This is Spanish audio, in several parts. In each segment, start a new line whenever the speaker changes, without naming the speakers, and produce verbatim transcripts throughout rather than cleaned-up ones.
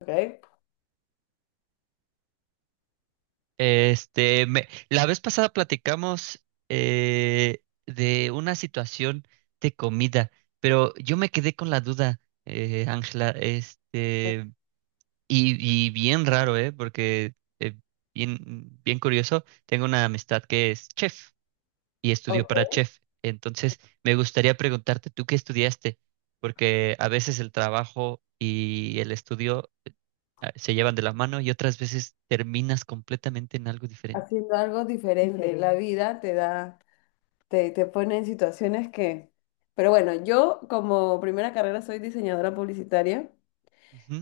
Ok.
Este, me- la vez pasada platicamos eh, de una situación de comida, pero yo me quedé con la duda, eh, Ángela, este, y, y bien raro, ¿eh? Porque eh, bien, bien curioso, tengo una amistad que es chef y estudió para
Ok,
chef. Entonces me gustaría preguntarte, ¿tú qué estudiaste? Porque a veces el trabajo y el estudio ah, se llevan de la mano y otras veces terminas completamente en algo diferente.
haciendo algo diferente. Diferente. La Diferente. vida te da, te, te pone en situaciones que... Pero bueno, yo como primera carrera soy diseñadora publicitaria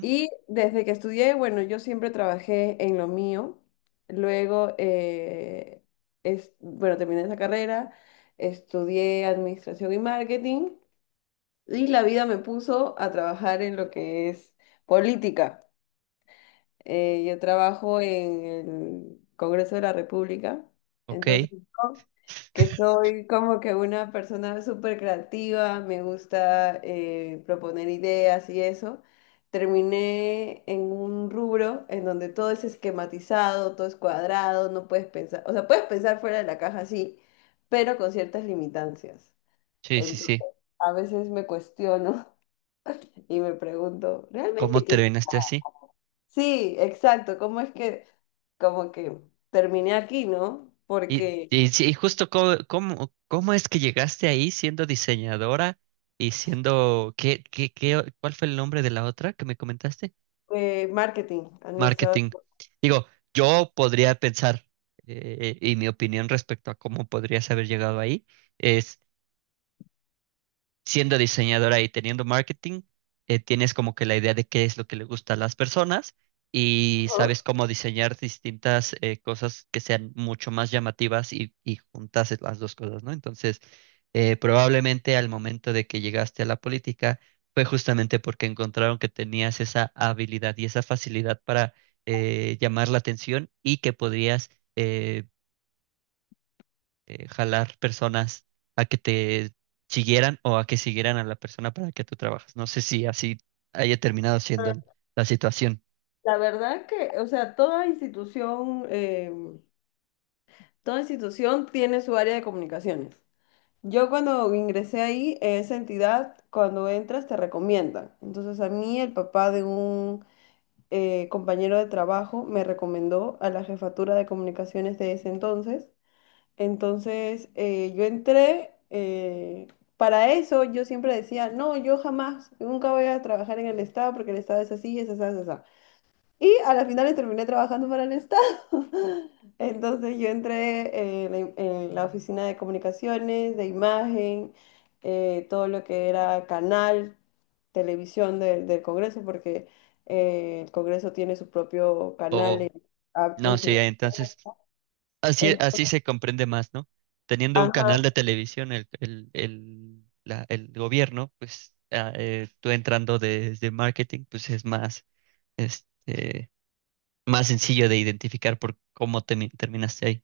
y desde que estudié, bueno, yo siempre trabajé en lo mío. Luego, eh, es, bueno, terminé esa carrera, estudié administración y marketing y la vida me puso a trabajar en lo que es política. Eh, yo trabajo en el Congreso de la República,
Ok,
entonces yo, que soy como que una persona súper creativa, me gusta eh, proponer ideas y eso, terminé en un rubro en donde todo es esquematizado, todo es cuadrado, no puedes pensar, o sea, puedes pensar fuera de la caja, sí, pero con ciertas limitancias.
sí, sí,
Entonces,
sí.
a veces me cuestiono y me pregunto,
¿Cómo
¿realmente quiero?
terminaste así?
Sí, exacto, ¿cómo es que como que terminé aquí, ¿no?
Y,
Porque
y, sí, y justo cómo, cómo, cómo es que llegaste ahí siendo diseñadora y siendo, ¿qué, qué, qué, cuál fue el nombre de la otra que me comentaste?
eh, marketing, administrador.
Marketing. Digo, yo podría pensar, eh, y mi opinión respecto a cómo podrías haber llegado ahí, siendo diseñadora y teniendo marketing, eh, tienes como que la idea de qué es lo que le gusta a las personas y
Ajá.
sabes cómo diseñar distintas eh, cosas que sean mucho más llamativas y, y juntas las dos cosas, ¿no? Entonces, eh, probablemente al momento de que llegaste a la política fue justamente porque encontraron que tenías esa habilidad y esa facilidad para eh, llamar la atención y que podrías... eh, eh, jalar personas a que te siguieran o a que siguieran a la persona para la que tú trabajas. No sé si así haya terminado siendo el- la situación
La verdad que, o sea, toda institución, eh, toda institución tiene su área de comunicaciones. Yo cuando ingresé ahí, esa entidad, cuando entras, te recomienda. Entonces a mí el papá de un eh, compañero de trabajo me recomendó a la jefatura de comunicaciones de ese entonces. Entonces, eh, yo entré, eh, para eso yo siempre decía, no, yo jamás, nunca voy a trabajar en el Estado porque el Estado es así, es así, es así. Y a la final terminé trabajando para el Estado. Entonces, yo entré eh, en la, en la oficina de comunicaciones, de imagen, eh, todo lo que era canal, televisión del del Congreso, porque eh, el Congreso tiene su propio canal.
o
en- a-
no, sí.
enseñar-
Entonces así,
en-
así se comprende más, ¿no? Teniendo un canal
ajá.
de televisión, el, el, el, la- el gobierno, pues ah, eh, tú entrando desde marketing, pues es más, este, más sencillo de identificar por cómo te, terminaste ahí.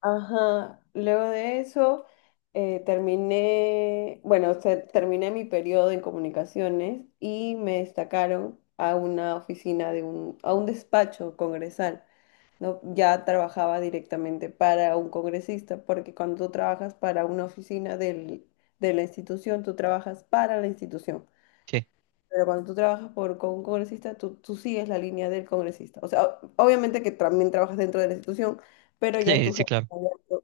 Ajá, luego de eso eh, terminé, bueno, o sea, terminé mi periodo en comunicaciones y me destacaron a una oficina de un, a un despacho congresal, ¿no? Ya trabajaba directamente para un congresista, porque cuando tú trabajas para una oficina del- de la institución, tú trabajas para la institución.
Sí,
Pero cuando tú trabajas por, con un congresista, tú, tú sigues la línea del congresista. O sea, o- obviamente que también trabajas dentro de la institución, pero ya
sí,
tu
sí,
jefe
claro.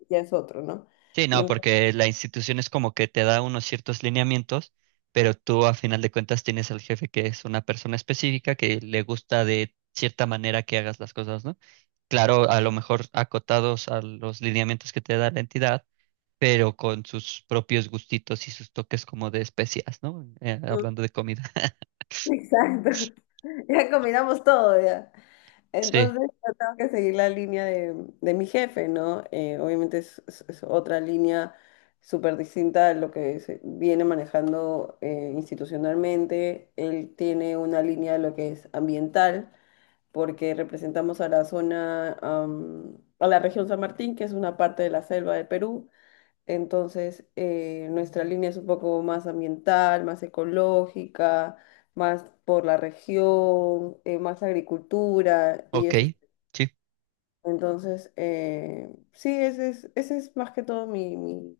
ya es otro, ¿no?
Sí, no,
Entonces...
porque la institución es como que te da unos ciertos lineamientos, pero tú a final de cuentas tienes al jefe, que es una persona específica que le gusta de cierta manera que hagas las cosas, ¿no? Claro, a lo mejor acotados a los lineamientos que te da la entidad, pero con sus propios gustitos y sus toques como de especias, ¿no? Eh,
Mm,
hablando de comida.
exacto. Ya combinamos todo, ya.
Sí,
Entonces, yo tengo que seguir la línea de, de mi jefe, ¿no? Eh, obviamente es, es- es otra línea súper distinta a lo que se viene manejando eh, institucionalmente. Él tiene una línea de lo que es ambiental, porque representamos a la zona, am, a la región San Martín, que es una parte de la selva de Perú. Entonces, eh, nuestra línea es un poco más ambiental, más ecológica, más por la región, eh, más agricultura y
ok,
eso.
sí,
Entonces, eh, sí, ese es, ese es más que todo mi, mi,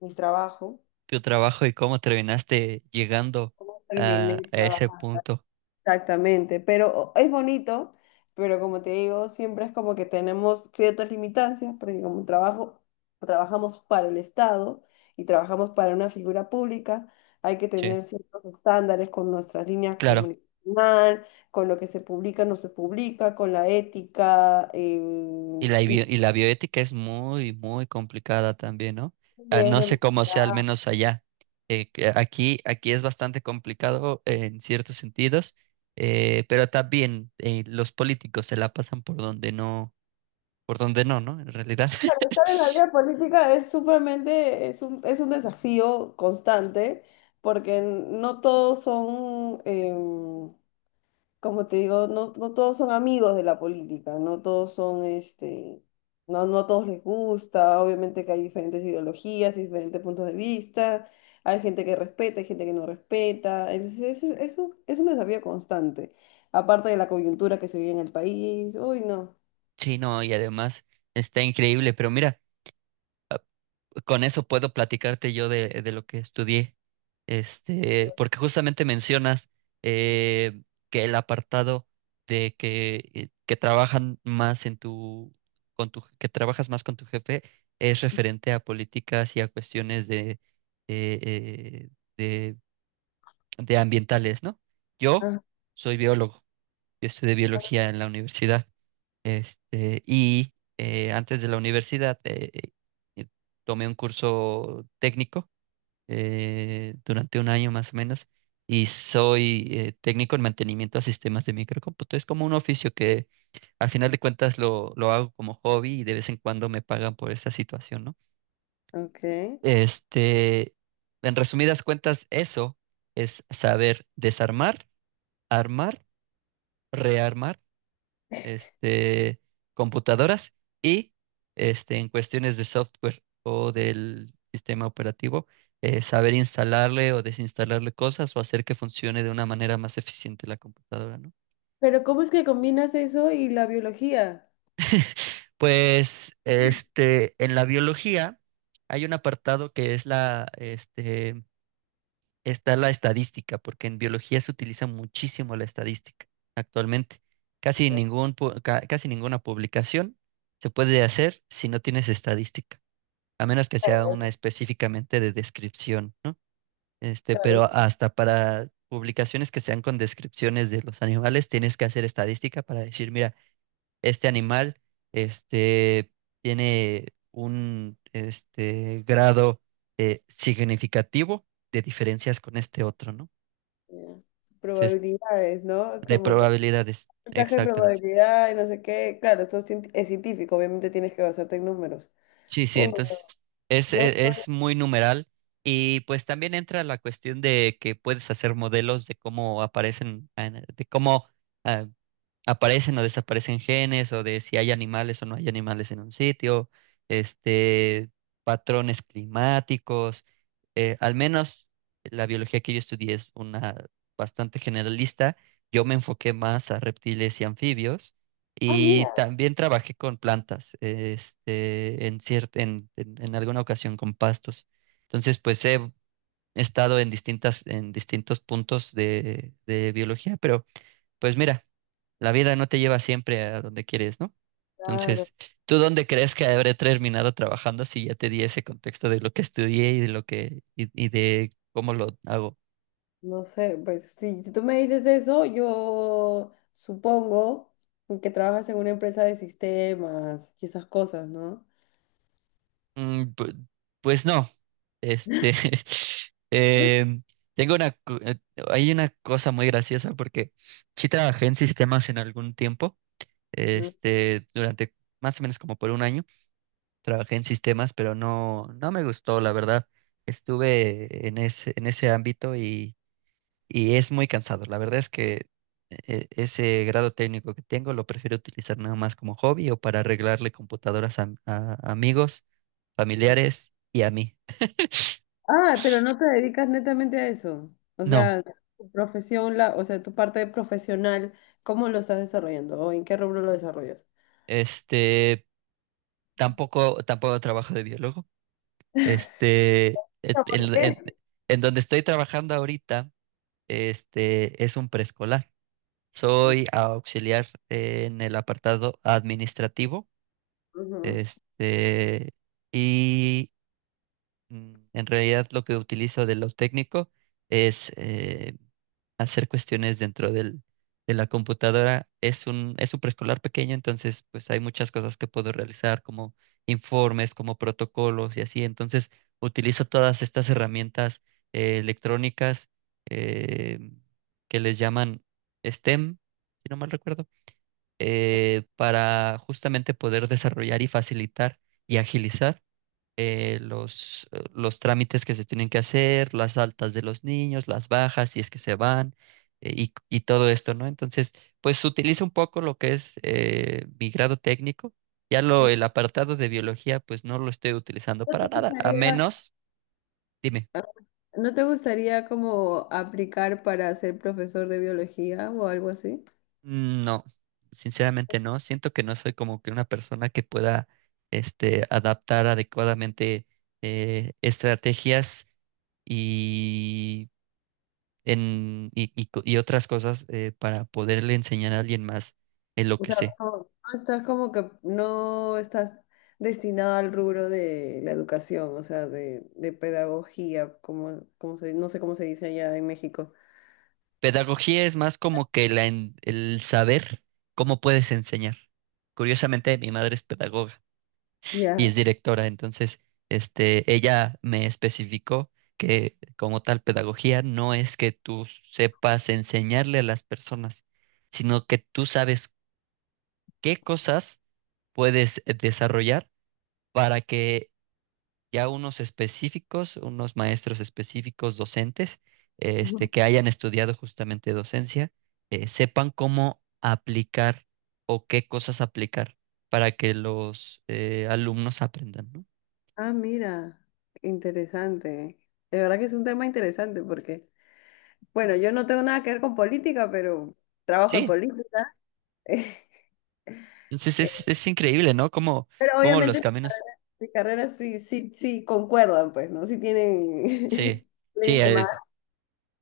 mi trabajo.
tu trabajo y cómo terminaste llegando a a
Terminé
ese
trabajando
punto.
exactamente, pero es bonito, pero como te digo, siempre es como que tenemos ciertas limitancias, porque como trabajo, trabajamos para el Estado y trabajamos para una figura pública, hay que
Sí,
tener ciertos estándares con nuestras líneas
claro.
comunicacional, con lo que se publica, no se publica, con la ética,
Y
eh,
la, bio-
y
y la bioética es muy, muy complicada también, ¿no?
y
Ah,
es
no sé
de-
cómo sea, al menos allá. Eh, que aquí, aquí es bastante complicado en ciertos sentidos, eh, pero también eh, los políticos se la pasan por donde no, por donde no, ¿no? En realidad.
estar en la vida política es supremamente, es un, es un desafío constante, porque no todos son... em, como te digo, no, no todos son amigos de la política, no todos son, este, no, no a todos les gusta, obviamente que hay diferentes ideologías y diferentes puntos de vista, hay gente que respeta, hay gente que no respeta, entonces eso es, un, es un desafío constante, aparte de la coyuntura que se vive en el país, uy, no.
Sí, no, y además está increíble, pero mira, con eso puedo platicarte yo de, de lo que estudié. Este, porque justamente mencionas eh, que el apartado de que, eh, que trabajan más en tu, con tu, que trabajas más con tu jefe es referente a políticas y a cuestiones de, eh, eh, de, de ambientales, ¿no? Yo
Ah,
soy biólogo, yo estudié biología en la universidad. Este, y eh, antes de la universidad eh, eh, tomé un curso técnico eh, durante un año más o menos y soy eh, técnico en mantenimiento a sistemas de microcómputo. Es como un oficio que al final de cuentas lo, lo hago como hobby y de vez en cuando me pagan por esta situación, ¿no?
ok.
Este, en resumidas cuentas, eso es saber desarmar, armar, rearmar este, computadoras y este, en cuestiones de software o del sistema operativo, eh, saber instalarle o desinstalarle cosas o hacer que funcione de una manera más eficiente la computadora, ¿no?
Pero ¿cómo es que combinas eso y la biología?
Pues este, en la biología hay un apartado que es la, este, está la estadística, porque en biología se utiliza muchísimo la estadística actualmente. Casi
Ok.
ningún, pu- ca- Casi ninguna publicación se puede hacer si no tienes estadística, a menos que sea
Claro,
una
es-
específicamente de descripción, ¿no? Este,
claro,
pero
es-
hasta para publicaciones que sean con descripciones de los animales, tienes que hacer estadística para decir, mira, este animal, este, tiene un, este, grado eh, significativo de diferencias con este otro, ¿no?
ya.
Entonces,
Probabilidades, ¿no?
de
Como que
probabilidades,
porcentaje de
exactamente.
probabilidad y no sé qué. Claro, esto es, cien- es científico, obviamente tienes que basarte en números.
Sí, sí,
Oh,
entonces es,
yo,
e- es muy numeral y pues también entra la cuestión de que puedes hacer modelos de cómo aparecen, eh, de cómo ah, aparecen o desaparecen genes o de si hay animales o no hay animales en un sitio, este, patrones climáticos. Eh, al menos la biología que yo estudié es una bastante generalista. Yo me enfoqué más a reptiles y anfibios
ah,
y
mira,
también trabajé con plantas, este, en cier- en, en- en alguna ocasión con pastos. Entonces, pues he estado en distintas, en distintos puntos de de biología, pero pues mira, la vida no te lleva siempre a donde quieres, ¿no?
claro,
Entonces, ¿tú dónde crees que habré terminado trabajando si ya te di ese contexto de lo que estudié y de lo que y, y de cómo lo hago?
no sé, pues si, si tú me dices eso, yo supongo que trabajas en una empresa de sistemas y esas cosas, ¿no?
Mm, pu- pues no, este, em, tengo una, cu- eh, hay una cosa muy graciosa porque sí trabajé en sistemas en algún tiempo,
Ujú.
este, durante más o menos como por un año. Trabajé en sistemas, pero no, no me gustó, la verdad. Estuve en ese, en ese ámbito y, y es muy cansado. La verdad es que e- ese grado técnico que tengo lo prefiero utilizar nada más como hobby o para arreglarle computadoras a, a amigos, familiares y a mí.
Ah, pero no te dedicas netamente a eso. O
No,
sea, tu profesión, la, o sea, tu parte profesional, ¿cómo lo estás desarrollando o en qué rubro lo desarrollas?
este, tampoco, tampoco trabajo de biólogo. Este, et-
No, ¿por
en,
qué?
en en donde estoy trabajando ahorita, este, es un preescolar. Soy auxiliar en el apartado administrativo,
Ujú.
este, y mm, en realidad lo que utilizo de lo técnico es eh, hacer cuestiones dentro del, de la computadora. Es un, es un preescolar pequeño, entonces pues hay muchas cosas que puedo realizar como informes, como protocolos y así. Entonces utilizo todas estas herramientas eh, electrónicas eh, que les llaman S T E M, si no mal recuerdo, eh, para justamente poder desarrollar y facilitar y agilizar eh, los, eh, los trámites que se tienen que hacer, las altas de los niños, las bajas, si es que se van, eh, y, y todo esto, ¿no? Entonces, pues utilizo un poco lo que es eh, mi grado técnico. Ya lo, el apartado de biología, pues no lo estoy utilizando
¿No
para
te
nada, a
gustaría?
menos, dime.
¿No te gustaría como aplicar para ser profesor de biología o algo así?
Mm, no, sinceramente no. Siento que no soy como que una persona que pueda este, adaptar adecuadamente eh, estrategias y, en, y, y co- y otras cosas eh, para poderle enseñar a alguien más en lo
O
que
sea,
sé.
como- no estás como que no estás destinado al rubro de la educación, o sea, de, de pedagogía, como, como se, no sé cómo se dice allá en México.
Pedagogía es más como que la en- el saber cómo puedes enseñar. Curiosamente, mi madre es pedagoga y es
Ya.
directora. Entonces, este, ella me especificó que como tal pedagogía no es que tú sepas enseñarle a las personas, sino que tú sabes qué cosas puedes eh, desarrollar para que ya unos específicos, unos maestros específicos, docentes, eh, este,
Ujú.
que hayan estudiado justamente docencia, eh, sepan cómo aplicar o qué cosas aplicar para que los eh, alumnos aprendan, ¿no?
Ah, mira, interesante. De verdad que es un tema interesante porque, bueno, yo no tengo nada que ver con política, pero trabajo en
Sí,
política.
entonces es, es increíble, ¿no? Cómo,
Pero
cómo los
obviamente
caminos,
de carreras sí, sí, sí concuerdan, pues, ¿no? Sí tienen,
sí,
tienen
sí,
ese mar
es-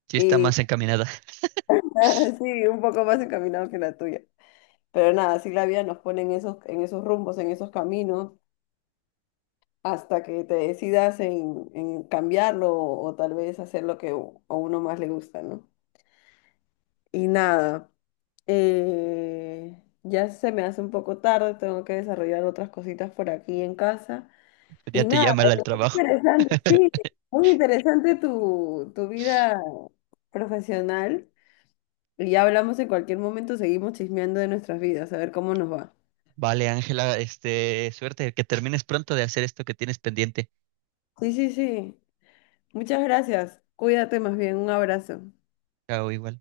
sí está
y
más encaminada.
sí, un poco más encaminado que la tuya. Pero nada, sí, la vida nos pone en esos, en esos rumbos, en esos caminos, hasta que te decidas en, en cambiarlo o, tal vez hacer lo que u- a uno más le gusta, ¿no? Y nada, eh, ya se me hace un poco tarde, tengo que desarrollar otras cositas por aquí en casa.
Ya
Y
te
nada,
llama el al
pero muy
trabajo.
interesante, sí, muy interesante tu, tu vida profesional. Y ya hablamos en cualquier momento, seguimos chismeando de nuestras vidas, a ver cómo nos va.
Vale, Ángela, este, suerte, que termines pronto de hacer esto que tienes pendiente.
Sí, sí, sí. Muchas gracias. Cuídate más bien. Un abrazo.
Chao, igual.